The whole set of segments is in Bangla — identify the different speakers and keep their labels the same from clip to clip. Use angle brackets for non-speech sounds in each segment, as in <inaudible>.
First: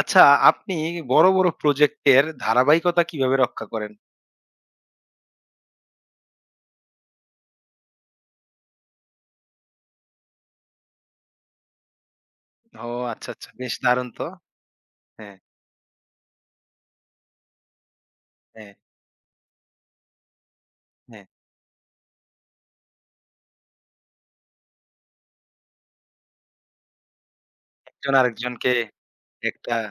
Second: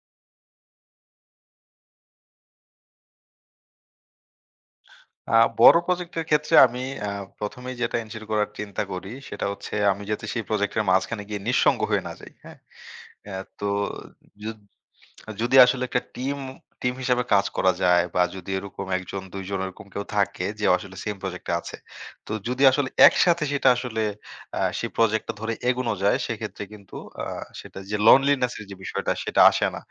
Speaker 1: আচ্ছা, আপনি বড়, বড় প্রজেক্টের ধারাবাহিকতা কিভাবে রক্ষা করেন?
Speaker 2: আ বড় প্রজেক্টের ক্ষেত্রে আমি আ ১ম এই যেটা এনশিওর করার চিন্তা করি সেটা হচ্ছে আমি যাতে সেই প্রজেক্টের মাঝখানে গিয়ে নিঃসঙ্গ হয়ে না যাই। হ্যাঁ?
Speaker 1: ও আচ্ছা, আচ্ছা।
Speaker 2: তো
Speaker 1: বেশ দারুণ তো।
Speaker 2: যদ
Speaker 1: হ্যাঁ,
Speaker 2: যদি আসলে একটা টিম, টিম হিসাবে কাজ করা যায় বা যদি
Speaker 1: হ্যাঁ,
Speaker 2: এরকম ১ জন ২ জন এরকম কেউ থাকে যে আসলে সেম
Speaker 1: হ্যাঁ।
Speaker 2: প্রজেক্টে আছে। তো যদি আসলে একসাথে সেটা আসলে সেই প্রজেক্টটা ধরে এগোনো যায় সেক্ষেত্রে কিন্তু আ সেটা যে
Speaker 1: একজন
Speaker 2: loneliness এর
Speaker 1: আরেকজনকে
Speaker 2: যে বিষয়টা সেটা আসে
Speaker 1: একটা
Speaker 2: না।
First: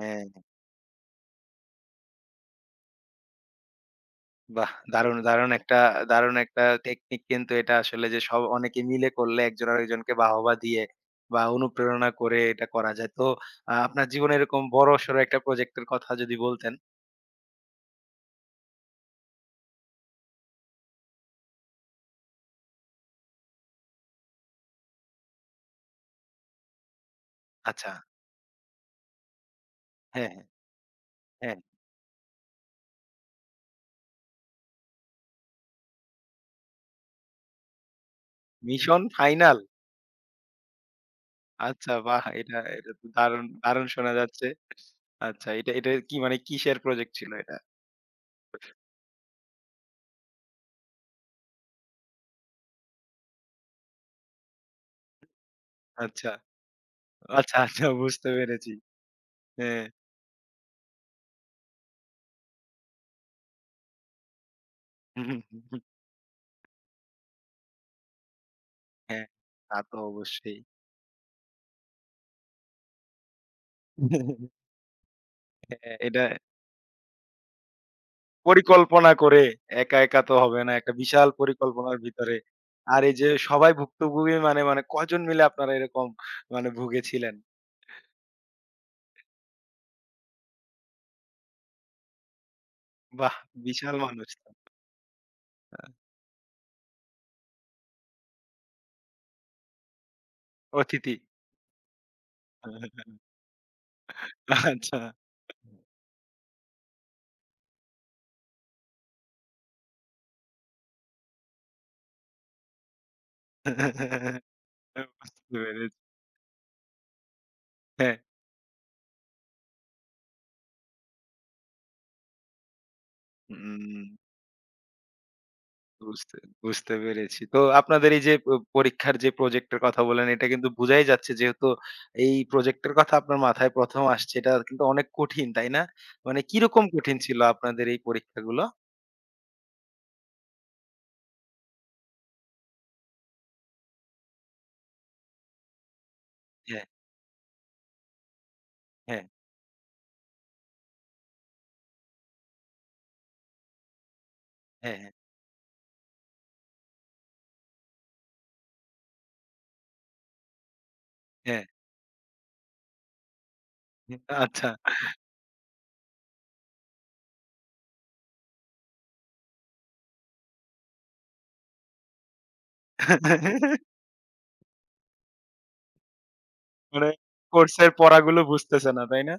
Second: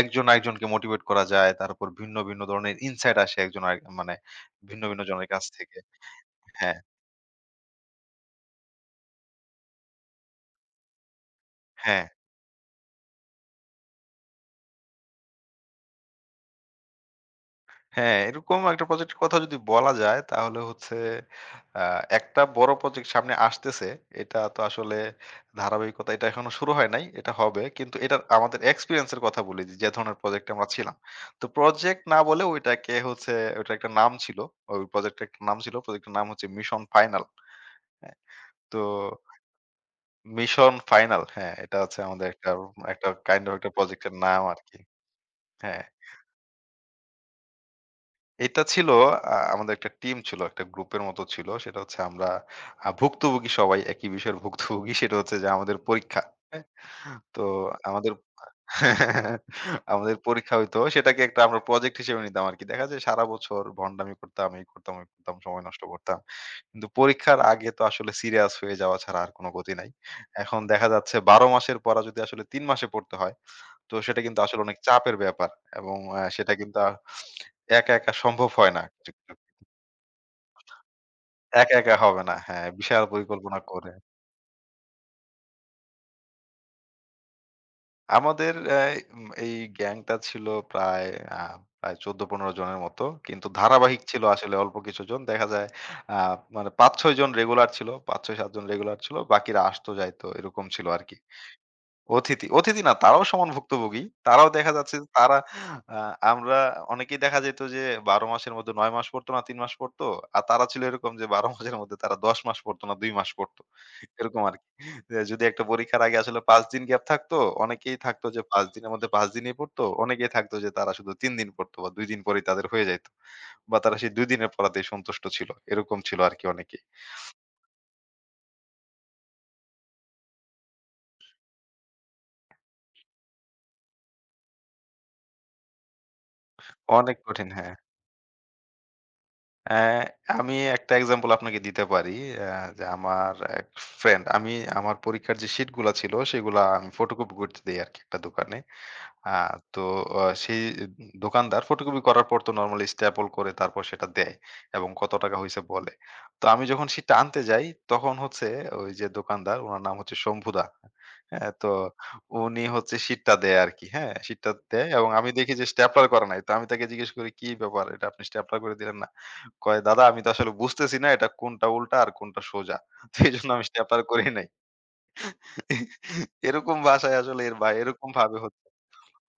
Speaker 2: একজন আরেকজনকে মোটিভেট করা যায়। তারপর ভিন্ন, ভিন্ন ধরনের ইনসাইট আসে একজন আরেক মানে
Speaker 1: বাহ!
Speaker 2: ভিন্ন, ভিন্ন
Speaker 1: দারুণ,
Speaker 2: জনের কাছ
Speaker 1: দারুণ
Speaker 2: থেকে।
Speaker 1: একটা দারুণ একটা
Speaker 2: হ্যাঁ,
Speaker 1: টেকনিক, কিন্তু এটা আসলে যে সব অনেকে মিলে করলে একজন আরেকজনকে বাহবা দিয়ে বা
Speaker 2: হ্যাঁ।
Speaker 1: অনুপ্রেরণা করে এটা করা যায়। তো আপনার জীবনে এরকম বড়সড় একটা প্রজেক্টের কথা যদি বলতেন?
Speaker 2: হ্যাঁ, এরকম একটা প্রজেক্টের কথা যদি বলা যায় তাহলে হচ্ছে আ একটা বড় প্রজেক্ট সামনে আসতেছে। এটা তো আসলে ধারাবাহিকতা এটা এখনো শুরু হয় নাই। এটা হবে।
Speaker 1: আচ্ছা।
Speaker 2: কিন্তু এটার আমাদের এক্সপেরিয়েন্স এর কথা বলি যে, যে ধরনের
Speaker 1: হ্যাঁ, হ্যাঁ,
Speaker 2: প্রজেক্টে আমরা ছিলাম। তো
Speaker 1: হ্যাঁ।
Speaker 2: প্রজেক্ট না বলে ওইটাকে হচ্ছে ওইটার একটা নাম ছিল। ওই প্রজেক্টের একটা নাম ছিল। প্রজেক্টের নাম হচ্ছে মিশন ফাইনাল। হ্যাঁ? তো
Speaker 1: মিশন ফাইনাল?
Speaker 2: মিশন ফাইনাল, হ্যাঁ, এটা
Speaker 1: আচ্ছা
Speaker 2: হচ্ছে
Speaker 1: বাহ!
Speaker 2: আমাদের একটা,
Speaker 1: এটা তো
Speaker 2: একটা কাইন্ড
Speaker 1: দারুণ,
Speaker 2: অফ একটা
Speaker 1: দারুণ শোনা
Speaker 2: প্রজেক্টের নাম
Speaker 1: যাচ্ছে।
Speaker 2: আরকি।
Speaker 1: আচ্ছা, এটা
Speaker 2: হ্যাঁ।
Speaker 1: এটা কি মানে কিসের প্রজেক্ট ছিল এটা?
Speaker 2: এটা ছিল আমাদের একটা টিম ছিল, একটা গ্রুপের মতো ছিল। সেটা হচ্ছে আমরা ভুক্তভোগী সবাই একই বিষয়ের ভুক্তভোগী। সেটা হচ্ছে যে আমাদের পরীক্ষা।
Speaker 1: আচ্ছা,
Speaker 2: হ্যাঁ? তো
Speaker 1: আচ্ছা, আচ্ছা
Speaker 2: আমাদের
Speaker 1: বুঝতে পেরেছি।
Speaker 2: <laughs>
Speaker 1: হ্যাঁ।
Speaker 2: আমাদের পরীক্ষা হইতো। সেটাকে একটা আমরা প্রজেক্ট হিসেবে নিতাম আরকি। দেখা যায় সারা বছর ভন্ডামি করতাম, এই করতাম, ওই করতাম, সময় নষ্ট করতাম। কিন্তু পরীক্ষার আগে তো আসলে সিরিয়াস হয়ে যাওয়া ছাড়া
Speaker 1: হ্যাঁ,
Speaker 2: আর কোন গতি
Speaker 1: তা
Speaker 2: নাই।
Speaker 1: তো
Speaker 2: এখন
Speaker 1: অবশ্যই।
Speaker 2: দেখা যাচ্ছে ১২ মাসের পড়া যদি আসলে ৩ মাসে পড়তে হয় তো সেটা কিন্তু আসলে অনেক চাপের ব্যাপার এবং
Speaker 1: হ্যাঁ, এটা
Speaker 2: সেটা কিন্তু একা, একা সম্ভব হয় না।
Speaker 1: পরিকল্পনা করে একা, একা তো হবে না। একটা বিশাল
Speaker 2: একা, একা
Speaker 1: পরিকল্পনার
Speaker 2: হবে না।
Speaker 1: ভিতরে।
Speaker 2: হ্যাঁ, বিশাল
Speaker 1: আর এই যে
Speaker 2: পরিকল্পনা
Speaker 1: সবাই
Speaker 2: করে।
Speaker 1: ভুক্তভোগী মানে, মানে কয়জন মিলে আপনারা এরকম মানে ভুগেছিলেন?
Speaker 2: আমাদের এই গ্যাংটা ছিল প্রায় আ প্রায় ১৪-১৫ জনের মতো।
Speaker 1: বাহ!
Speaker 2: কিন্তু
Speaker 1: বিশাল
Speaker 2: ধারাবাহিক ছিল
Speaker 1: মানুষ তো।
Speaker 2: আসলে অল্প কিছুজন। দেখা যায়
Speaker 1: আ
Speaker 2: আ মানে ৫-৬ জন রেগুলার ছিল। ৫-৬-৭ জন রেগুলার ছিল। বাকিরা আসতো যাইতো এরকম ছিল
Speaker 1: অতিথি।
Speaker 2: আরকি। অতিথি, অতিথি না তারাও সমান ভুক্তভোগী। তারাও দেখা যাচ্ছে
Speaker 1: আচ্ছা।
Speaker 2: যে তারা আ আমরা অনেকেই দেখা যেত যে ১২ মাসের মধ্যে ৯ মাস পড়তো না ৩ মাস পড়তো। আর তারা ছিল এরকম যে ১২ মাসের মধ্যে তারা ১০ মাস পড়তো না ২ মাস পড়তো। এরকম আরকি। যে
Speaker 1: বুঝতে
Speaker 2: যদি একটা
Speaker 1: পেরেছি।
Speaker 2: পরীক্ষার আগে আসলে ৫ দিন গ্যাপ থাকতো, অনেকেই
Speaker 1: হ্যাঁ।
Speaker 2: থাকতো যে ৫ দিনের মধ্যে ৫ দিনই পড়তো। অনেকেই থাকতো যে তারা শুধু ৩ দিন পড়তো বা ২ দিন পরেই তাদের হয়ে যাইত। বা তারা
Speaker 1: হুম।
Speaker 2: সেই ২ দিনের পড়াতেই সন্তুষ্ট ছিল। এরকম ছিল
Speaker 1: বুঝতে
Speaker 2: আরকি অনেকেই।
Speaker 1: বুঝতে পেরেছি। তো আপনাদের এই যে প পরীক্ষার যে প্রজেক্টের কথা বললেন, এটা কিন্তু বুঝাই যাচ্ছে, যেহেতু এই প্রজেক্টের কথা আপনার মাথায় ১ম আসছে। এটা কিন্তু অনেক কঠিন, তাই না? মানে কিরকম
Speaker 2: অনেক
Speaker 1: কঠিন ছিল
Speaker 2: কঠিন, হ্যাঁ।
Speaker 1: আপনাদের এই পরীক্ষাগুলো?
Speaker 2: অ্যা আমি একটা এক্সাম্পল আপনাকে দিতে পারি। অ্যা যে আমার এক ফ্রেন্ড আমি আমার পরীক্ষার যে শিটগুলা ছিল সেগুলা
Speaker 1: হ্যাঁ,
Speaker 2: আমি ফটোকপি করতে দেই আরকি একটা দোকানে।
Speaker 1: হ্যাঁ,
Speaker 2: হ্যাঁ, তো সেই দোকানদার ফটোকপি করার পর তো নরমালি স্ট্যাপল করে তারপর সেটা দেয় এবং
Speaker 1: হ্যাঁ, হ্যাঁ,
Speaker 2: কত টাকা হইছে বলে। তো আমি যখন সেটা আনতে যাই তখন হচ্ছে ওই যে দোকানদার উনার নাম হচ্ছে শম্ভুদা। হ্যাঁ,
Speaker 1: হ্যাঁ।
Speaker 2: তো উনি হচ্ছে শীটটা দেয় আরকি। হ্যাঁ,
Speaker 1: হ্যাঁ,
Speaker 2: শীটটা
Speaker 1: আচ্ছা।
Speaker 2: দেয় এবং আমি দেখি যে স্ট্যাপলার করা নাই। তো আমি তাকে জিজ্ঞেস করি, "কি ব্যাপার? এটা আপনি স্ট্যাপলার করে দিলেন না?" কয়, "দাদা আমি তো আসলে বুঝতেছি না এটা কোনটা উল্টা আর কোনটা সোজা। তো এজন্য আমি
Speaker 1: <laughs>
Speaker 2: স্ট্যাপলার করি নাই।" এরকম
Speaker 1: মানে
Speaker 2: ভাষায় আসলে এর বা
Speaker 1: কোর্সের
Speaker 2: এরকম ভাবে
Speaker 1: পড়াগুলো
Speaker 2: হচ্ছে
Speaker 1: বুঝতেছে না, তাই না?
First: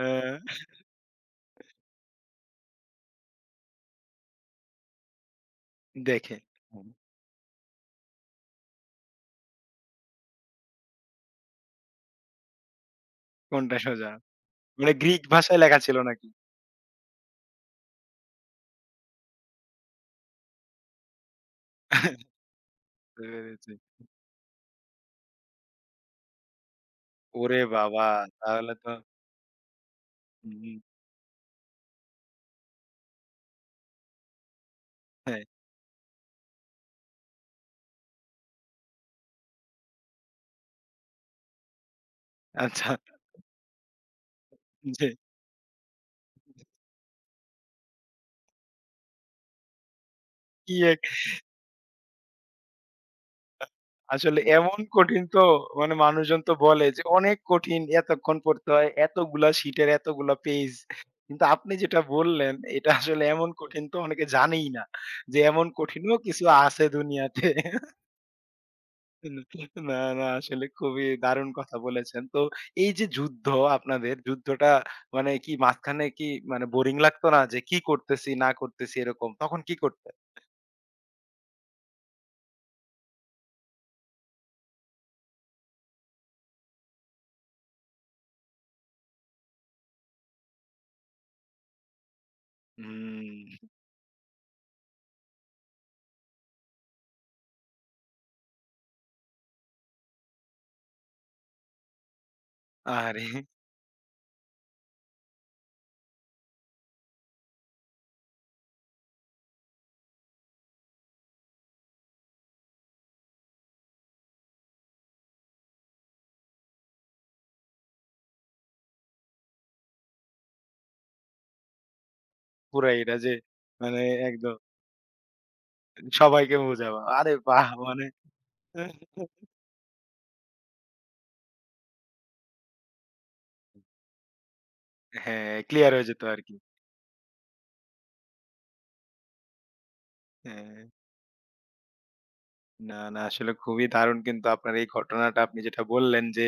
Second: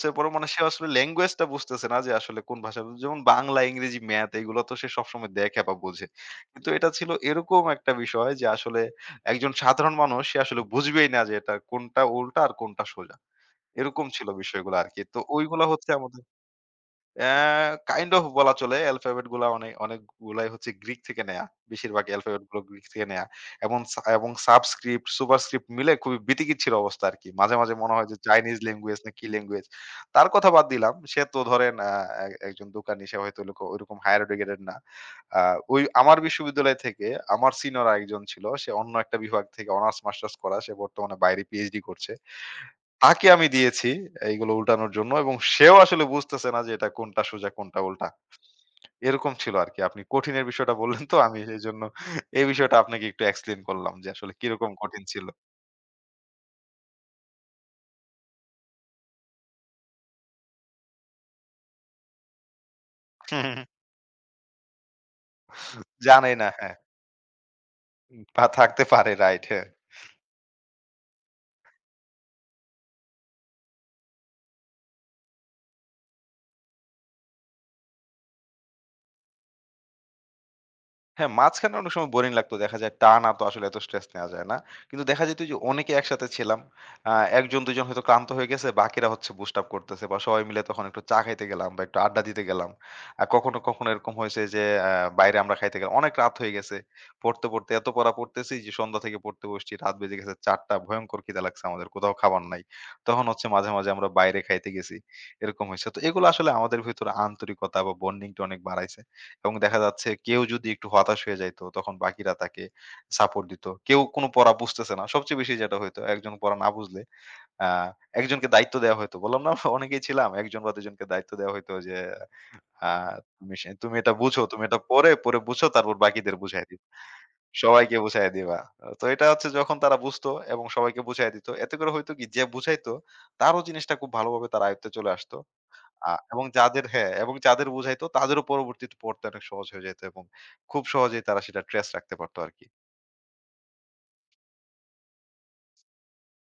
Speaker 1: আ
Speaker 2: পরেও মানে সে আসলে ল্যাঙ্গুয়েজটা বুঝতেছে না যে আসলে কোন ভাষা। যেমন বাংলা, ইংরেজি, ম্যাথ এগুলো তো সে সবসময় দেখে বা বোঝে।
Speaker 1: দেখে।
Speaker 2: কিন্তু এটা
Speaker 1: হুম,
Speaker 2: ছিল এরকম একটা বিষয় যে আসলে একজন সাধারণ মানুষ সে আসলে বুঝবেই না যে এটা কোনটা উল্টা আর কোনটা সোজা।
Speaker 1: কোনটা
Speaker 2: এরকম
Speaker 1: সোজা?
Speaker 2: ছিল বিষয়গুলো
Speaker 1: মানে
Speaker 2: আরকি। তো
Speaker 1: গ্রিক ভাষায়
Speaker 2: ওইগুলা
Speaker 1: লেখা
Speaker 2: হচ্ছে
Speaker 1: ছিল
Speaker 2: আমাদের
Speaker 1: নাকি?
Speaker 2: অ্যা কাইন্ড অফ বলা চলে। অ্যালফাবেট গুলা অনেক অনেকগুলাই হচ্ছে গ্রিক থেকে নেয়া। বেশিরভাগ
Speaker 1: <laughs>
Speaker 2: অ্যালফাবেট গুলো গ্রিক থেকে
Speaker 1: বুঝতে
Speaker 2: নেয়া।
Speaker 1: পেরেছি।
Speaker 2: এবং সাবস্ক্রিপ্ট, সুপারস্ক্রিপ্ট মিলে খুবই বিতিকিচ্ছির অবস্থা আরকি। মাঝে,
Speaker 1: ওরে
Speaker 2: মাঝে মনে
Speaker 1: বাবা!
Speaker 2: হয় যে চাইনিজ
Speaker 1: তাহলে তো
Speaker 2: ল্যাঙ্গুয়েজ না কি ল্যাঙ্গুয়েজ। তার কথা বাদ
Speaker 1: হুম,
Speaker 2: দিলাম। সে তো ধরেন আ এ একজন দোকানি সে হয়তো ওইরকম ওইরকম হায়ার এডুকেটেড না। আ
Speaker 1: হ্যাঁ।
Speaker 2: ওই আমার বিশ্ববিদ্যালয় থেকে আমার সিনিয়র আরেকজন ছিল। সে অন্য একটা বিভাগ থেকে অনার্স মাস্টার্স করা। সে বর্তমানে বাইরে পিএইচডি করছে।
Speaker 1: আচ্ছা,
Speaker 2: তাকে আমি দিয়েছি এইগুলো উল্টানোর
Speaker 1: জি।
Speaker 2: জন্য এবং সেও আসলে বুঝতেছে না যে এটা কোনটা সোজা কোনটা উল্টা। এরকম ছিল আরকি। আপনি কঠিনের বিষয়টা
Speaker 1: কি এক
Speaker 2: বললেন তো আমি এইজন্য এই বিষয়টা আপনাকে একটু এক্সপ্লেইন করলাম যে আসলে
Speaker 1: আসলে
Speaker 2: কিরকম
Speaker 1: এমন
Speaker 2: কঠিন
Speaker 1: কঠিন
Speaker 2: ছিল।
Speaker 1: তো মানে মানুষজন তো বলে যে অনেক কঠিন, এতক্ষণ পড়তে হয় এতগুলা শীটের এতগুলা পেজ, কিন্তু আপনি যেটা বললেন এটা আসলে
Speaker 2: হুম, হুম,
Speaker 1: এমন
Speaker 2: হুম।
Speaker 1: কঠিন তো অনেকে জানেই না, যে এমন কঠিনও
Speaker 2: জানে
Speaker 1: কিছু
Speaker 2: না, হ্যাঁ,
Speaker 1: আছে দুনিয়াতে।
Speaker 2: পা থাকতে পারে রাইট হ্যাঁ।
Speaker 1: না, না আসলে খুবই দারুণ কথা বলেছেন তো। এই যে যুদ্ধ, আপনাদের যুদ্ধটা, মানে কি মাঝখানে কি মানে বোরিং লাগতো না যে কি করতেছি না করতেছি এরকম, তখন কি করতে?
Speaker 2: হ্যাঁ, মাঝখানে অনেক সময় বোরিং লাগতো। দেখা যায় টানা তো আসলে এত স্ট্রেস নেয়া যায় না। কিন্তু দেখা যেত যে অনেকে একসাথে ছিলাম। আ ১ জন ২ জন হয়তো ক্লান্ত হয়ে গেছে, বাকিরা হচ্ছে বুস্ট আপ করতেছে বা সবাই মিলে তখন একটু চা খাইতে গেলাম বা একটু আড্ডা দিতে গেলাম। আর
Speaker 1: হুম।
Speaker 2: কখনো, কখনো এরকম হয়েছে যে বাইরে আমরা খাইতে গেলাম। অনেক রাত হয়ে গেছে। পড়তে, পড়তে এত পড়া পড়তেছি যে সন্ধ্যা থেকে পড়তে বসছি। রাত বেজে গেছে ৪টা, ভয়ংকর খিদা লাগছে আমাদের। কোথাও খাবার নাই। তখন
Speaker 1: আরে
Speaker 2: হচ্ছে মাঝে, মাঝে আমরা বাইরে খাইতে গেছি। এরকম হইছে। তো এগুলো আসলে আমাদের ভেতরে আন্তরিকতা বা বন্ডিংটা অনেক বাড়াইছে। এবং দেখা যাচ্ছে কেউ যদি একটু হতাশ হয়ে যাইতো তখন বাকিরা তাকে সাপোর্ট দিত। কেউ কোনো পড়া বুঝতেছে না। সবচেয়ে বেশি যেটা হইতো একজন পড়া না বুঝলে আ একজনকে দায়িত্ব দেয়া হইতো। বললাম না আমরা অনেকেই ছিলাম। ১ জন বা ২ জনকে দায়িত্ব দেয়া হইতো যে আ
Speaker 1: পুরাই এটা যে
Speaker 2: তুমি সে তুমি
Speaker 1: মানে
Speaker 2: এটা বুঝো,
Speaker 1: একদম
Speaker 2: তুমি এটা পড়ে, পড়ে বুঝো তারপর বাকিদের
Speaker 1: সবাইকে
Speaker 2: বুঝায় দিবা।
Speaker 1: বোঝাবো। আরে বাহ!
Speaker 2: সবাইকে
Speaker 1: মানে
Speaker 2: বুঝায় দিবা। তো এটা হচ্ছে যখন তারা বুঝতো এবং সবাইকে বুঝায় দিত। এতে করে হয়তো কি যে বুঝাইতো তারও জিনিসটা খুব ভালোভাবে তার আয়ত্তে চলে আসতো।
Speaker 1: হ্যাঁ, ক্লিয়ার হয়ে
Speaker 2: আ
Speaker 1: যেত
Speaker 2: এবং
Speaker 1: আরকি।
Speaker 2: যাদের হ্যাঁ, এবং যাদের বুঝাইতো তাদেরও পরবর্তীতে পড়তে অনেক সহজ হয়ে যেত এবং খুব
Speaker 1: হ্যাঁ।
Speaker 2: সহজেই তারা সেটা ট্রেস রাখতে পারতো আরকি।
Speaker 1: না, না আসলে খুবই দারুণ, কিন্তু আপনার এই ঘটনাটা আপনি যেটা বললেন যে,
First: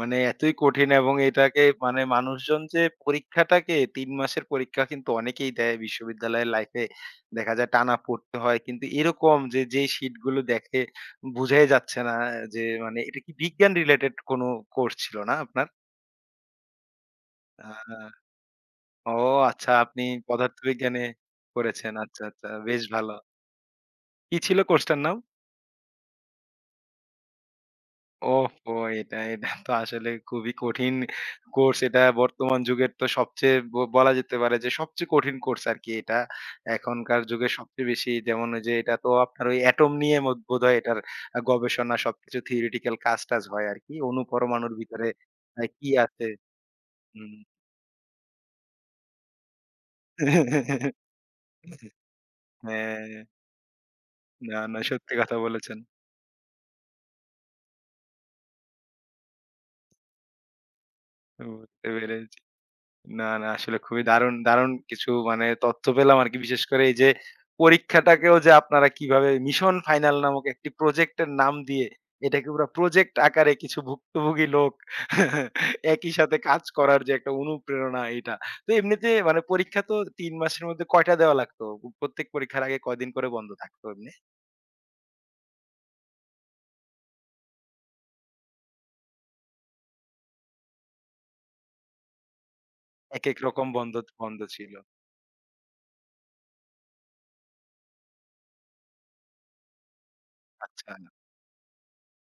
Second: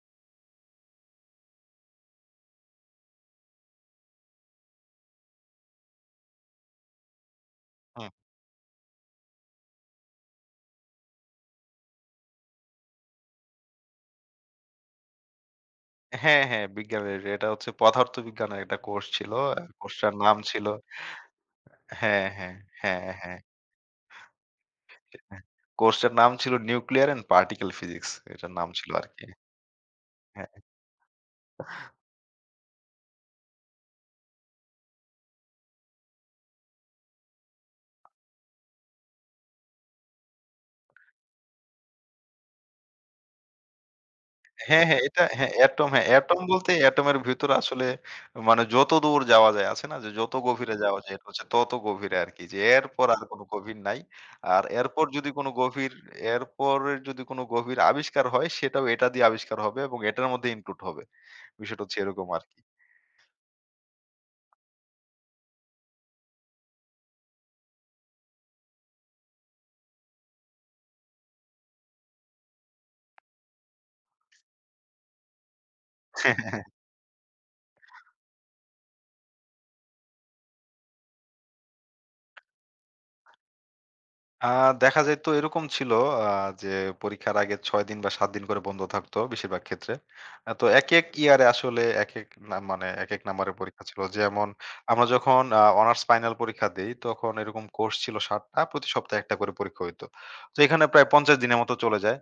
Speaker 1: মানে এতই কঠিন, এবং এটাকে মানে মানুষজন যে পরীক্ষাটাকে ৩ মাসের পরীক্ষা, কিন্তু অনেকেই দেয় বিশ্ববিদ্যালয়ের লাইফে। দেখা যায় টানা
Speaker 2: হুম।
Speaker 1: পড়তে হয়। কিন্তু এরকম যে, যে শিটগুলো দেখে বুঝাই যাচ্ছে না যে, মানে এটা কি বিজ্ঞান রিলেটেড কোনো কোর্স ছিল না আপনার?
Speaker 2: হ্যাঁ, হ্যাঁ, বিজ্ঞানের এটা
Speaker 1: আ
Speaker 2: হচ্ছে পদার্থবিজ্ঞানের একটা কোর্স
Speaker 1: ও
Speaker 2: ছিল।
Speaker 1: আচ্ছা, আপনি
Speaker 2: কোর্সটার নাম ছিল
Speaker 1: পদার্থবিজ্ঞানে পড়েছেন। আচ্ছা,
Speaker 2: হ্যাঁ,
Speaker 1: আচ্ছা
Speaker 2: হ্যাঁ,
Speaker 1: বেশ
Speaker 2: হ্যাঁ,
Speaker 1: ভালো।
Speaker 2: হ্যাঁ,
Speaker 1: কি ছিল কোর্সটার নাম?
Speaker 2: হ্যাঁ। কোর্সটার নাম ছিল নিউক্লিয়ার অ্যান্ড পার্টিকল ফিজিক্স। এটার নাম
Speaker 1: ওহহো!
Speaker 2: ছিল
Speaker 1: এটা,
Speaker 2: আরকি।
Speaker 1: এটা তো আসলে
Speaker 2: হ্যাঁ।
Speaker 1: খুবই কঠিন কোর্স। এটা বর্তমান যুগের তো সবচেয়ে ব বলা যেতে পারে যে সবচেয়ে কঠিন কোর্স আরকি এটা। এখনকার যুগে সবচেয়ে বেশি যেমন ওই যে এটা তো আপনার ওই এটম নিয়ে মো বোধহয় এটার গবেষণা সবকিছু theoretical কাজ-টাজ হয় আরকি। অণু পরমাণুর
Speaker 2: হ্যাঁ, হ্যাঁ,
Speaker 1: ভিতরে
Speaker 2: এটা হ্যাঁ, এটম,
Speaker 1: কি
Speaker 2: হ্যাঁ,
Speaker 1: আছে?
Speaker 2: এটম বলতে এটমের
Speaker 1: হুম।
Speaker 2: ভিতরে আসলে মানে যতদূর যাওয়া যায় আছে না? যে যত গভীরে যাওয়া
Speaker 1: <laughs>
Speaker 2: যায় এটা হচ্ছে তত গভীরে আরকি। যে এরপর আর
Speaker 1: হ্যাঁ,
Speaker 2: কোনো গভীর নাই।
Speaker 1: না,
Speaker 2: আর
Speaker 1: না
Speaker 2: এরপর
Speaker 1: সত্যি
Speaker 2: যদি
Speaker 1: কথা
Speaker 2: কোনো
Speaker 1: বলেছেন।
Speaker 2: গভীর এরপরের যদি কোনো গভীর আবিষ্কার হয় সেটাও এটা দিয়ে আবিষ্কার হবে এবং এটার মধ্যে ইনক্লুড হবে। বিষয়টা
Speaker 1: বুঝতে
Speaker 2: হচ্ছে এরকম
Speaker 1: পেরেছি।
Speaker 2: আরকি।
Speaker 1: না, না আসলে খুবই দারুণ, দারুণ কিছু মানে তথ্য পেলাম আরকি। বিশেষ করে এই যে পরীক্ষাটাকেও যে আপনারা কিভাবে মিশন ফাইনাল নামক একটি প্রজেক্টের নাম দিয়ে এটাকে পুরা প্রজেক্ট আকারে কিছু ভুক্তভোগী লোক <laughs> একই সাথে কাজ
Speaker 2: <laughs>
Speaker 1: করার যে একটা অনুপ্রেরণা এটা। তো এমনিতে মানে পরীক্ষা তো ৩ মাসের মধ্যে কয়টা দেওয়া লাগতো? প্রত্যেক পরীক্ষার আগে কয়দিন করে বন্ধ থাকতো এমনি?
Speaker 2: আ দেখা যেত এরকম ছিল আ যে পরীক্ষার আগে ৬ দিন বা ৭ দিন করে বন্ধ থাকতো বেশিরভাগ ক্ষেত্রে। তো একেক ইয়ারে আসলে একেক না মানে একেক
Speaker 1: একেক
Speaker 2: নাম্বারের
Speaker 1: রকম
Speaker 2: পরীক্ষা
Speaker 1: বন্ধ
Speaker 2: ছিল।
Speaker 1: বন্ধ
Speaker 2: যেমন
Speaker 1: ছিল।
Speaker 2: আমরা যখন অনার্স ফাইনাল পরীক্ষা দেই তখন এরকম কোর্স ছিল ৭ টা, প্রতি সপ্তাহে একটা করে পরীক্ষা হইতো। তো এখানে
Speaker 1: আচ্ছা।
Speaker 2: প্রায় ৫০ দিনের মতো চলে যায়।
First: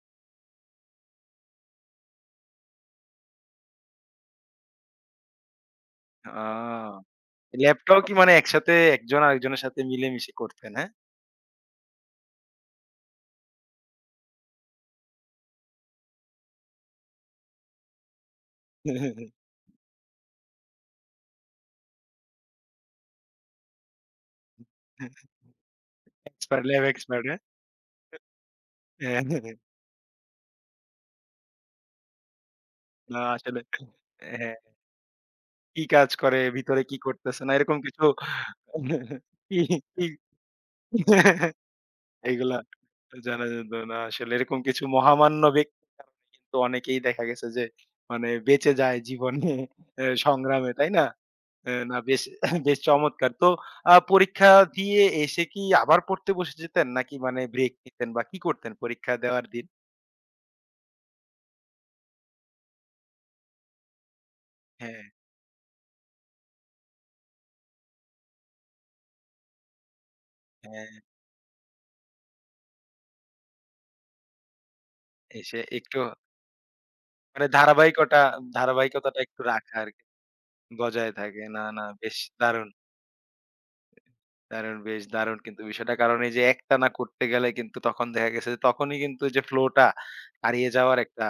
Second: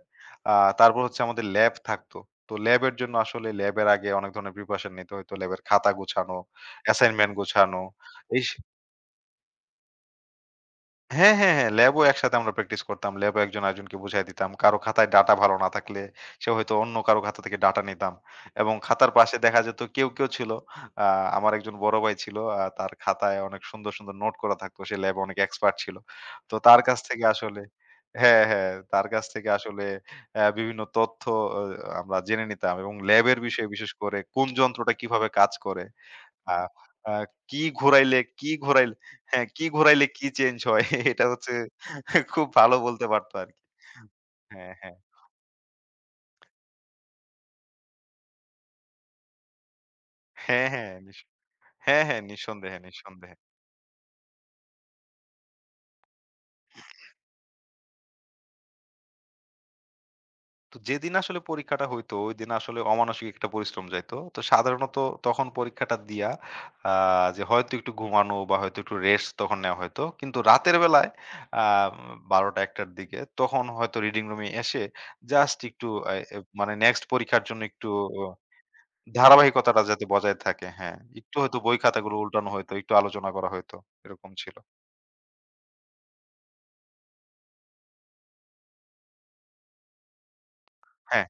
Speaker 2: আ তারপর হচ্ছে আমাদের ল্যাব থাকতো। তো ল্যাবের জন্য আসলে ল্যাবের আগে অনেক ধরনের প্রিপারেশন নিতে হইতো। ল্যাবের খাতা গোছানো,
Speaker 1: আ
Speaker 2: অ্যাসাইনমেন্ট গোছানো।
Speaker 1: ল্যাবটাও কি মানে
Speaker 2: এই
Speaker 1: একসাথে একজন আরেকজনের সাথে মিলেমিশে করতেন, হ্যাঁ?
Speaker 2: হ্যাঁ, হ্যাঁ, হ্যাঁ। ল্যাবও একসাথে আমরা প্র্যাকটিস করতাম। ল্যাবও একজন আরেকজনকে বুঝায় দিতাম। কারো খাতায় ডাটা ভালো না থাকলে সে হয়তো অন্য কারো খাতা থেকে ডাটা নিতাম। এবং খাতার
Speaker 1: <laughs>
Speaker 2: পাশে দেখা যেত কেউ, কেউ ছিল আ আমার একজন বড় ভাই ছিল। তার খাতায় অনেক সুন্দর, সুন্দর নোট করা থাকতো। সে ল্যাবে অনেক এক্সপার্ট ছিল। তো
Speaker 1: এক্সপার্ট,
Speaker 2: তার
Speaker 1: ল্যাব
Speaker 2: কাছ থেকে
Speaker 1: এক্সপার্ট হ্যাঁ?
Speaker 2: আসলে হ্যাঁ, হ্যাঁ।
Speaker 1: <laughs>
Speaker 2: তার
Speaker 1: হ্যাঁ,
Speaker 2: কাছ থেকে আসলে বিভিন্ন তথ্য অ আমরা জেনে নিতাম এবং
Speaker 1: না
Speaker 2: ল্যাবের
Speaker 1: আসলে
Speaker 2: বিষয়ে বিশেষ করে কোন
Speaker 1: হ্যাঁ,
Speaker 2: যন্ত্রটা কিভাবে কাজ
Speaker 1: কি
Speaker 2: করে
Speaker 1: কাজ করে,
Speaker 2: আ
Speaker 1: ভিতরে কি
Speaker 2: আ
Speaker 1: করতেছে না
Speaker 2: কি
Speaker 1: এরকম কিছু
Speaker 2: ঘোরাইলে, কি ঘোরাইলে, হ্যাঁ,
Speaker 1: কি
Speaker 2: কি ঘোরাইলে
Speaker 1: কি
Speaker 2: কি চেঞ্জ হয় <laughs> এটা হচ্ছে
Speaker 1: <laughs>
Speaker 2: খুব
Speaker 1: এগুলা
Speaker 2: ভালো বলতে পারতো
Speaker 1: জানা
Speaker 2: আরকি।
Speaker 1: যেত না। আসলে এরকম
Speaker 2: হ্যাঁ,
Speaker 1: কিছু
Speaker 2: হ্যাঁ।
Speaker 1: মহামান্য ব্যক্তির কারণে কিন্তু অনেকেই দেখা গেছে যে মানে বেঁচে যায় জীবনে এ
Speaker 2: হ্যাঁ,
Speaker 1: সংগ্রামে, তাই
Speaker 2: হ্যাঁ।
Speaker 1: না? এ না
Speaker 2: হ্যাঁ, হ্যাঁ।
Speaker 1: বেশ <laughs>
Speaker 2: নিঃসন্দেহে,
Speaker 1: বেশ চমৎকার।
Speaker 2: নিঃসন্দেহে।
Speaker 1: তো পরীক্ষা দিয়ে এসে কি আবার পড়তে বসে যেতেন নাকি মানে ব্রেক নিতেন বা কি করতেন পরীক্ষা দেওয়ার দিন?
Speaker 2: তো যেদিন আসলে পরীক্ষাটা হইতো ঐদিন আসলে অমানসিক একটা পরিশ্রম যাইতো। তো সাধারণত
Speaker 1: হ্যাঁ,
Speaker 2: তখন পরীক্ষাটা দিয়া আ যে হয়তো একটু ঘুমানো বা হয়তো একটু রেস্ট তখন নেওয়া হয়তো। কিন্তু রাতের
Speaker 1: হ্যাঁ,
Speaker 2: বেলায় আ ১২টা-১টা র দিকে তখন হয়তো রিডিং রুমে এসে জাস্ট
Speaker 1: এসে
Speaker 2: একটু
Speaker 1: একটু
Speaker 2: আ এ মানে নেক্সট পরীক্ষার
Speaker 1: মানে
Speaker 2: জন্য একটু
Speaker 1: ধারাবাহিকতা একটু রাখা
Speaker 2: ধারাবাহিকতাটা
Speaker 1: আরকি
Speaker 2: যাতে বজায় থাকে। হ্যাঁ,
Speaker 1: বজায়
Speaker 2: একটু
Speaker 1: থাকে।
Speaker 2: হয়তো
Speaker 1: না,
Speaker 2: বই
Speaker 1: না
Speaker 2: খাতাগুলো
Speaker 1: বেশ
Speaker 2: উল্টানো
Speaker 1: দারুণ।
Speaker 2: হইতো, একটু আলোচনা করা হইতো। এরকম ছিল।
Speaker 1: দারুণ! বেশ দারুণ কিন্তু বিষয়টা। কারণ এই যে একটানা করতে গেলে কিন্তু তখন দেখা গেছে যে তখনই কিন্তু যে ফ্লো টা হারিয়ে যাওয়ার
Speaker 2: হ্যাঁ,
Speaker 1: একটা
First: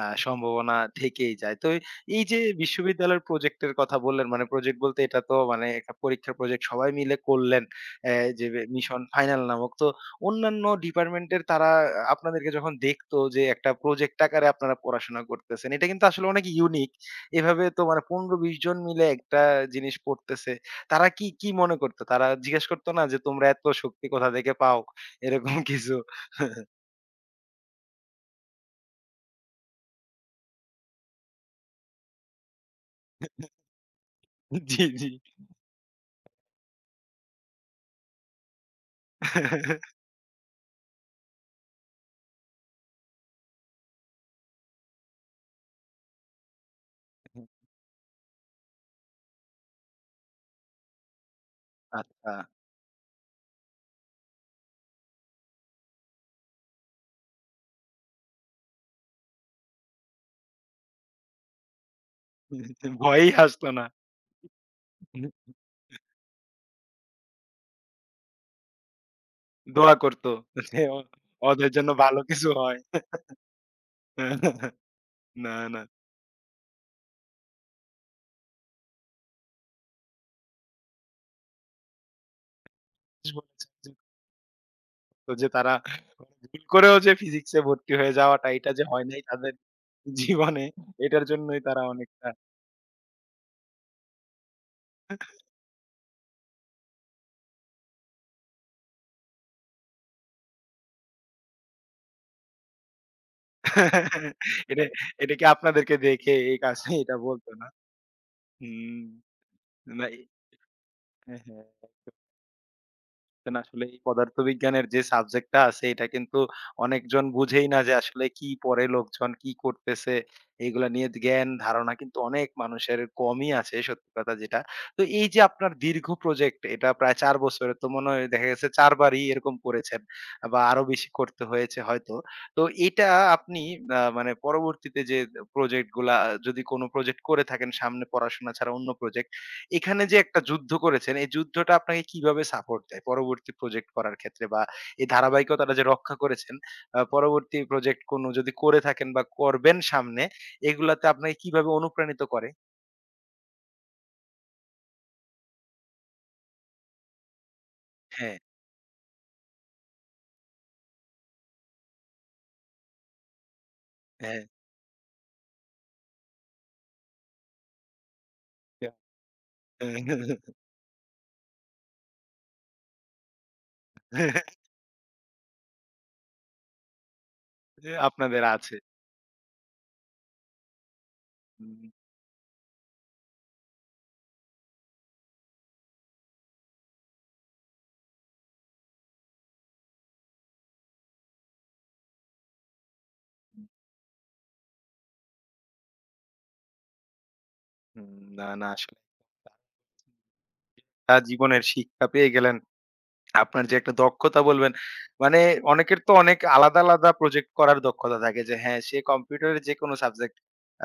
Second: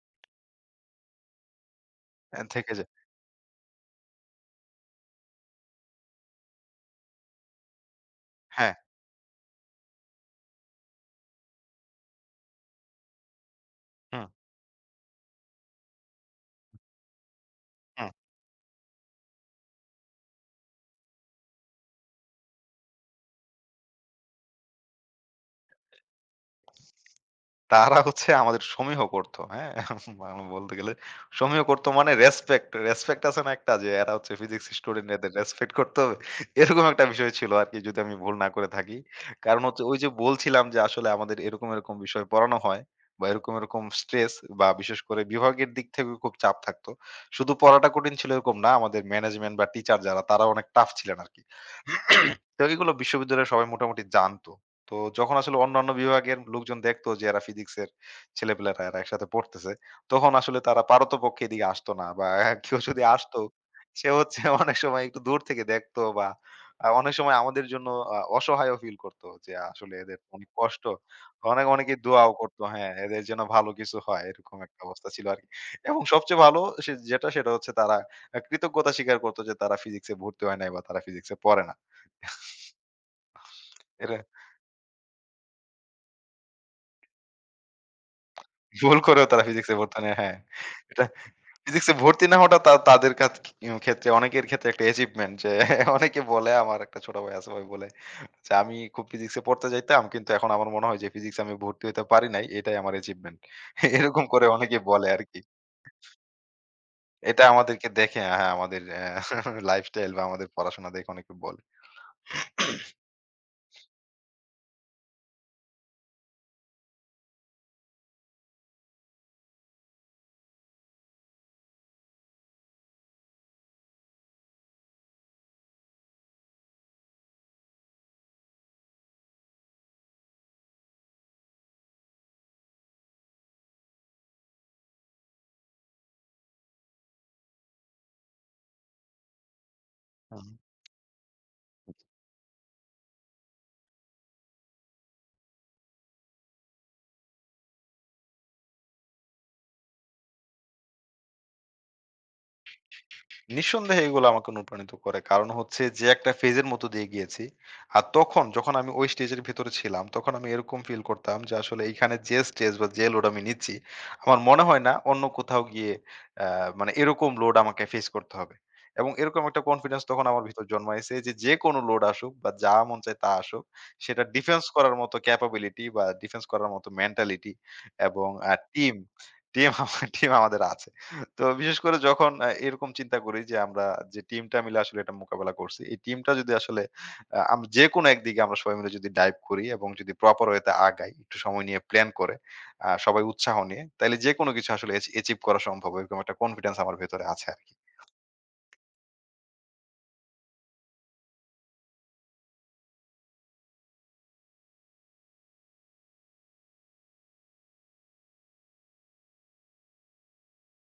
Speaker 1: সম্ভাবনা থেকেই যায়। তো এই যে
Speaker 2: থেকে যায়।
Speaker 1: বিশ্ববিদ্যালয়ের প্রজেক্ট এর কথা বললেন, মানে প্রজেক্ট বলতে এটা তো মানে একটা পরীক্ষার প্রজেক্ট সবাই মিলে করলেন। যে
Speaker 2: হ্যাঁ,
Speaker 1: মিশন ফাইনাল নামক। তো অন্যান্য ডিপার্টমেন্টের তারা আপনাদেরকে যখন দেখতো যে একটা প্রজেক্ট
Speaker 2: হুম,
Speaker 1: আকারে আপনারা পড়াশোনা করতেছেন, এটা কিন্তু আসলে অনেক ইউনিক। এভাবে তো মানে
Speaker 2: হুম।
Speaker 1: ১৫-২০ জন মিলে একটা জিনিস পড়তেছে। তারা কি, কি মনে করত? তারা জিজ্ঞেস করত না যে, "তোমরা এত শক্তি কোথা থেকে পাও?" এরকম কিছু?
Speaker 2: তারা হচ্ছে আমাদের সমীহ করত। হ্যাঁ? বাংলা বলতে গেলে সমীহ করত মানে রেসপেক্ট, রেসপেক্ট আছে না একটা যে এরা হচ্ছে ফিজিক্স
Speaker 1: জি,
Speaker 2: স্টুডেন্ট
Speaker 1: জি।
Speaker 2: এদের রেসপেক্ট করতে হবে। এরকম একটা বিষয় ছিল আরকি যদি আমি ভুল না করে থাকি। কারণ হচ্ছে ওই যে বলছিলাম যে আসলে আমাদের এরকম, এরকম বিষয় পড়ানো হয় বা এরকম, এরকম স্ট্রেস বা বিশেষ করে বিভাগের দিক থেকেও খুব চাপ থাকতো। শুধু পড়াটা কঠিন ছিল এরকম না, আমাদের ম্যানেজমেন্ট বা টিচার যারা তারা অনেক টাফ ছিলেন আরকি।
Speaker 1: আচ্ছা।
Speaker 2: তো এগুলো বিশ্ববিদ্যালয়ে সবাই মোটামুটি জানতো। তো যখন আসলে অন্যান্য বিভাগের লোকজন দেখতো যে এরা ফিজিক্সের ছেলেপেলেরা এরা একসাথে পড়তেছে, তখন আসলে তারা পারতপক্ষে এদিকে আসতো না বা <laughs> কেউ যদি
Speaker 1: ভয়েই
Speaker 2: আসতো
Speaker 1: হাসত না।
Speaker 2: সে হচ্ছে <laughs> অনেক সময় একটু দূর থেকে দেখতো বা অনেক সময় আমাদের জন্য অসহায়ও ফিল করতো যে আসলে
Speaker 1: দোয়া
Speaker 2: এদের
Speaker 1: করত
Speaker 2: অনেক
Speaker 1: যে,
Speaker 2: কষ্ট।
Speaker 1: "ও
Speaker 2: অনেক
Speaker 1: ওদের জন্য
Speaker 2: অনেকেই
Speaker 1: ভালো
Speaker 2: দোয়াও
Speaker 1: কিছু
Speaker 2: করতো,
Speaker 1: হয়।"
Speaker 2: হ্যাঁ, এদের যেন ভালো কিছু হয় এরকম একটা অবস্থা ছিল আরকি।
Speaker 1: না, না।
Speaker 2: এবং সবচেয়ে ভালো সে যেটা সেটা হচ্ছে তারা কৃতজ্ঞতা স্বীকার করতো যে তারা ফিজিক্সে ভর্তি হয় নাই বা তারা ফিজিক্সে পড়ে না। এটা
Speaker 1: তো যে তারা ভুল করেও যে ফিজিক্সে ভর্তি হয়ে যাওয়াটা এটা যে
Speaker 2: ভুল
Speaker 1: হয় নাই
Speaker 2: করেও তারা
Speaker 1: তাদের
Speaker 2: ফিজিক্সে ভর্তি নেয়। হ্যাঁ,
Speaker 1: জীবনে,
Speaker 2: এটা
Speaker 1: এটার জন্যই তারা
Speaker 2: ফিজিক্সে ভর্তি
Speaker 1: অনেকটা
Speaker 2: না হওয়াটা তা তাদের কাছ ক্ষেত্রে অনেকের ক্ষেত্রে একটা অ্যাচিভমেন্ট যে <laughs> অনেকে বলে আমার একটা ছোট ভাই আছে ভাই বলে যে, "আমি খুব ফিজিক্সে পড়তে চাইতাম কিন্তু এখন আমার মনে হয় যে ফিজিক্সে আমি ভর্তি হইতে পারি নাই। এটাই আমার অ্যাচিভমেন্ট।" <laughs> এরকম
Speaker 1: <laughs>
Speaker 2: করে অনেকে
Speaker 1: এটা
Speaker 2: বলে
Speaker 1: এটা
Speaker 2: আরকি।
Speaker 1: কি আপনাদেরকে দেখে এই কাজ এটা
Speaker 2: এটা
Speaker 1: বলত না?
Speaker 2: আমাদেরকে দেখে, হ্যাঁ, আমাদের
Speaker 1: হুম। না
Speaker 2: লাইফস্টাইল <laughs> বা আমাদের পড়াশোনা দেখে অনেকে
Speaker 1: হ্যাঁ,
Speaker 2: বলে।
Speaker 1: হ্যাঁ। একদম। না, আসলে এই পদার্থবিজ্ঞানের যে সাবজেক্টটা আছে এটা কিন্তু অনেকজন বুঝেই না যে আসলে কি পড়ে লোকজন, কি করতেছে। এগুলা নিয়ে জ্ঞান ধারণা কিন্তু অনেক মানুষের কমই আছে সত্যি কথা যেটা। তো এই যে আপনার দীর্ঘ প্রজেক্ট, এটা প্রায় ৪ বছরের তো মনে হয়, দেখা গেছে ৪ বারই এরকম করেছেন বা আরো বেশি করতে হয়েছে হয়তো। তো এটা আপনি মানে পরবর্তীতে যে প্রজেক্ট গুলা যদি কোন প্রজেক্ট করে থাকেন সামনে পড়াশোনা ছাড়া অন্য প্রজেক্ট, এখানে যে একটা
Speaker 2: হুম।
Speaker 1: যুদ্ধ করেছেন, এই যুদ্ধটা আপনাকে কিভাবে সাপোর্ট দেয়? পরবর্তী প্রজেক্ট করার ক্ষেত্রে বা এই ধারাবাহিকতাটা যে রক্ষা করেছেন, পরবর্তী প্রজেক্ট কোনো যদি করে থাকেন বা করবেন সামনে, এগুলাতে আপনাকে কিভাবে অনুপ্রাণিত করে?
Speaker 2: নিঃসন্দেহে এগুলো আমাকে অনুপ্রাণিত করে। কারণ হচ্ছে যে একটা ফেজের মধ্য দিয়ে গিয়েছি। আর
Speaker 1: হ্যাঁ,
Speaker 2: তখন যখন আমি ওই স্টেজের ভেতরে ছিলাম, তখন আমি এরকম ফিল করতাম যে আসলে এইখানে যে স্টেজ বা যে লোড আমি নিচ্ছি, আমার
Speaker 1: হ্যাঁ।
Speaker 2: মনে হয় না অন্য কোথাও গিয়ে আ মানে এরকম লোড আমাকে ফেস করতে হবে। এবং এরকম একটা
Speaker 1: হ্যাঁ,
Speaker 2: কনফিডেন্স তখন আমার
Speaker 1: হ্যাঁ।
Speaker 2: ভিতর জন্মাইছে যে, যেকোনো লোড আসুক বা যা মন চায় তা আসুক, সেটা ডিফেন্স
Speaker 1: <laughs>
Speaker 2: করার মতো ক্যাপাবিলিটি বা ডিফেন্স করার মতো মেন্টালিটি এবং
Speaker 1: আপনাদের আছে।
Speaker 2: টিম <laughs> আমাদের আছে। তো বিশেষ
Speaker 1: হুম,
Speaker 2: করে যখন এরকম চিন্তা করি যে আমরা যে টিমটা মিলে আসলে এটা মোকাবেলা করছি, এই টিমটা যদি আসলে আ আম যেকোনো একদিকে আমরা সবাই মিলে যদি ডাইভ করি এবং যদি প্রপার ওয়েতে আগাই, একটু সময় নিয়ে প্ল্যান করে, সবাই উৎসাহ
Speaker 1: হুম,
Speaker 2: নিয়ে, তাইলে যেকোনো কিছু আসলে অ্যাচিভ করা সম্ভব। এরকম একটা কনফিডেন্স আমার ভেতরে আছে আরকি।
Speaker 1: হুম। না, না আসলে তা জীবনের শিক্ষা পেয়ে গেলেন। আপনার যে একটা দক্ষতা বলবেন, মানে অনেকের তো অনেক আলাদা, আলাদা প্রজেক্ট করার দক্ষতা থাকে যে হ্যাঁ, সে কম্পিউটারের যেকোনো সাবজেক্ট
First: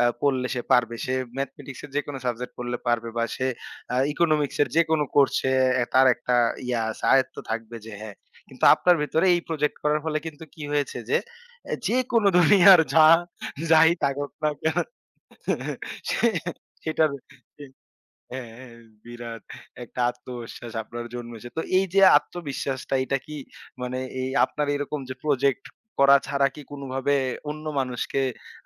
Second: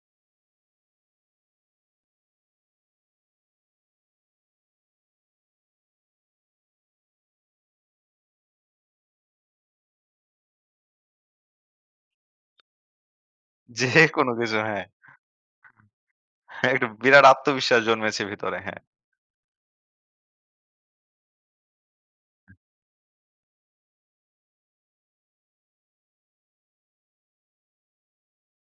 Speaker 1: পড়লে সে পারবে। সে ম্যাথমেটিক্স এর যেকোনো সাবজেক্ট পড়লে পারবে বা সে ইকোনমিক্স এর যেকোনো কোর্স সে তার একটা ইয়া আছে, আয়ত্ত থাকবে যে হ্যাঁ। কিন্তু আপনার ভেতরে এই প্রজেক্ট করার ফলে কিন্তু কি হয়েছে যে এ যেকোনো দুনিয়ার যা যাই থাকুক
Speaker 2: যেকোনো
Speaker 1: না
Speaker 2: কিছু,
Speaker 1: কেন
Speaker 2: হ্যাঁ,
Speaker 1: সে
Speaker 2: একটা
Speaker 1: সেটার
Speaker 2: বিরাট আত্মবিশ্বাস জন্মেছে
Speaker 1: হ্যাঁ,
Speaker 2: ভিতরে।
Speaker 1: হ্যাঁ,
Speaker 2: হ্যাঁ,
Speaker 1: বিরাট একটা আত্মবিশ্বাস আপনার জন্মেছে। তো এই যে আত্মবিশ্বাসটা এটা কি মানে এই আপনার এরকম যে প্রজেক্ট করা ছাড়া কি কোনোভাবে অন্য মানুষকে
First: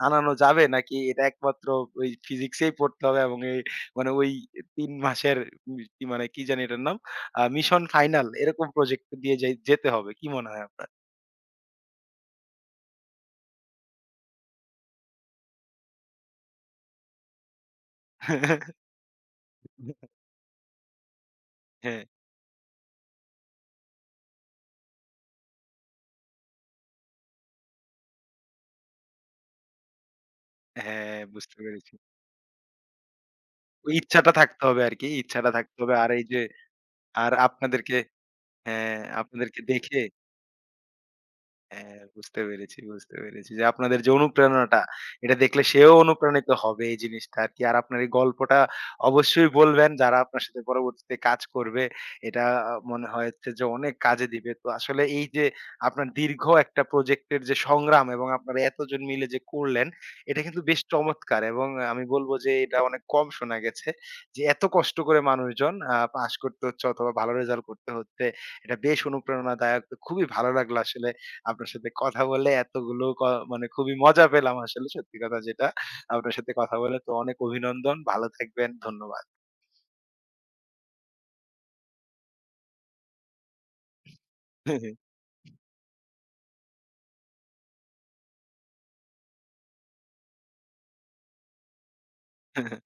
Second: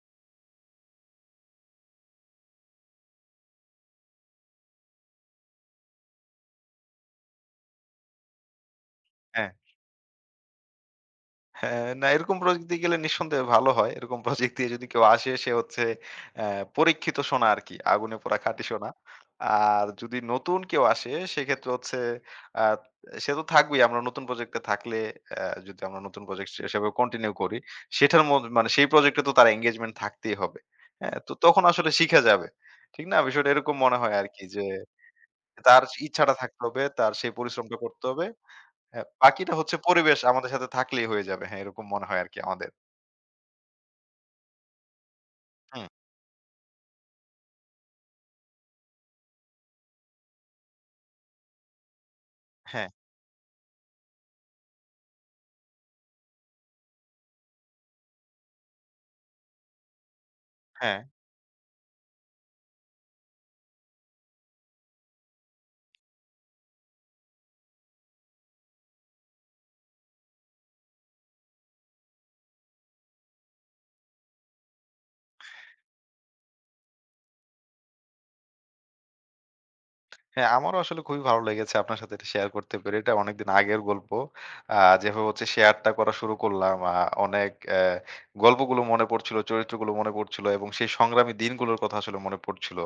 Speaker 1: আনানো যাবে? নাকি এটা একমাত্র ওই ফিজিক্সেই পড়তে হবে এবং এই মানে ওই ৩ মাসের মি মানে কি জানি এটার নাম? মিশন ফাইনাল এরকম প্রজেক্ট দিয়ে
Speaker 2: হ্যাঁ।
Speaker 1: যাই যেতে হবে। কি মনে হয় আপনার?
Speaker 2: হ্যাঁ, না এরকম প্রজেক্ট দিয়ে গেলে নিঃসন্দেহে ভালো হয়। এরকম প্রজেক্ট দিয়ে যদি কেউ আসে সে হচ্ছে অ্যা পরীক্ষিত সোনা আরকি। আগুনে পোড়া খাঁটি সোনা।
Speaker 1: <laughs>
Speaker 2: আর যদি নতুন কেউ আসে সেক্ষেত্রে হচ্ছে
Speaker 1: হ্যাঁ,
Speaker 2: আ সে তো থাকবেই। আমরা নতুন প্রজেক্টে থাকলে যদি আমরা নতুন প্রজেক্ট হিসেবে কন্টিনিউ করি সেটার মদ মানে সেই প্রজেক্টে তো তার এনগেজমেন্ট থাকতেই হবে। হ্যাঁ?
Speaker 1: হ্যাঁ
Speaker 2: তো
Speaker 1: বুঝতে
Speaker 2: তখন আসলে
Speaker 1: পেরেছি।
Speaker 2: শিখা যাবে। ঠিক না? বিষয়টা এরকম
Speaker 1: ওই
Speaker 2: মনে হয়
Speaker 1: ইচ্ছাটা
Speaker 2: আরকি
Speaker 1: থাকতে
Speaker 2: যে
Speaker 1: হবে আরকি। ইচ্ছাটা থাকতে
Speaker 2: তার
Speaker 1: হবে। আর এই
Speaker 2: ইচ্ছাটা
Speaker 1: যে
Speaker 2: থাকতে হবে, তার
Speaker 1: আর
Speaker 2: সেই পরিশ্রমটা
Speaker 1: আপনাদেরকে
Speaker 2: করতে হবে।
Speaker 1: হ্যাঁ,
Speaker 2: হ্যাঁ, বাকিটা
Speaker 1: আপনাদেরকে
Speaker 2: হচ্ছে
Speaker 1: দেখে?
Speaker 2: পরিবেশ আমাদের সাথে থাকলেই হয়ে যাবে। হ্যাঁ, এরকম
Speaker 1: হ্যাঁ,
Speaker 2: মনে হয় আরকি
Speaker 1: বুঝতে
Speaker 2: আমাদের।
Speaker 1: পেরেছি, বুঝতে পেরেছি। যে আপনাদের যে অনুপ্রেরণাটা, এটা দেখলে
Speaker 2: হুম,
Speaker 1: সেও অনুপ্রাণিত হবে এই জিনিসটা আরকি। আর আপনার এই গল্পটা অবশ্যই বলবেন যারা আপনার সাথে পরবর্তীতে কাজ করবে। এটা
Speaker 2: হ্যাঁ,
Speaker 1: মনে হচ্ছে যে অনেক কাজে দিবে। তো আসলে এই যে আপনার দীর্ঘ একটা প্রজেক্টের যে সংগ্রাম, এবং আপনারা এতজন মিলে যে করলেন, এটা কিন্তু বেশ
Speaker 2: হ্যাঁ।
Speaker 1: চমৎকার, এবং আমি বলব যে এটা অনেক কম শোনা গেছে। যে এত কষ্ট করে মানুষজন পাস করতে হচ্ছে অথবা ভালো রেজাল্ট করতে হচ্ছে। এটা বেশ অনুপ্রেরণাদায়ক। তো খুবই ভালো লাগলো আসলে আপনার সাথে কথা বলে এতগুলো ক মানে খুবই মজা পেলাম আসলে সত্যি কথা যেটা। আপনার সাথে কথা বলে তো অনেক অভিনন্দন। ভালো থাকবেন। ধন্যবাদ।
Speaker 2: হ্যাঁ, আমারও আসলে খুবই ভালো লেগেছে আপনার সাথে এটা শেয়ার করতে পেরে। এটা অনেকদিন আগের গল্প। আ
Speaker 1: <laughs>
Speaker 2: যেভাবে হচ্ছে শেয়ারটা করা শুরু করলাম, অনেক গল্পগুলো মনে পড়ছিল, চরিত্রগুলো মনে পড়ছিল এবং সেই সংগ্রামী দিনগুলোর কথা আসলে মনে পড়ছিল।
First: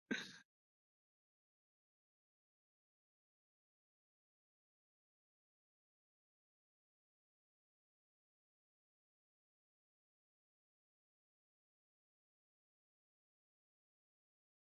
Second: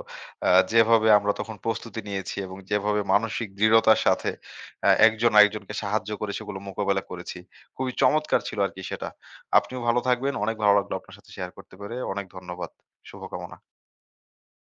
Speaker 2: যেভাবে আমরা তখন প্রস্তুতি নিয়েছি এবং যেভাবে মানসিক দৃঢ়তার সাথে একজন আরেকজনকে সাহায্য করে সেগুলো মোকাবেলা করেছি। খুবই চমৎকার ছিল আরকি সেটা। আপনিও ভালো থাকবেন। অনেক ভালো লাগলো আপনার সাথে শেয়ার করতে পেরে। অনেক ধন্যবাদ। শুভকামনা।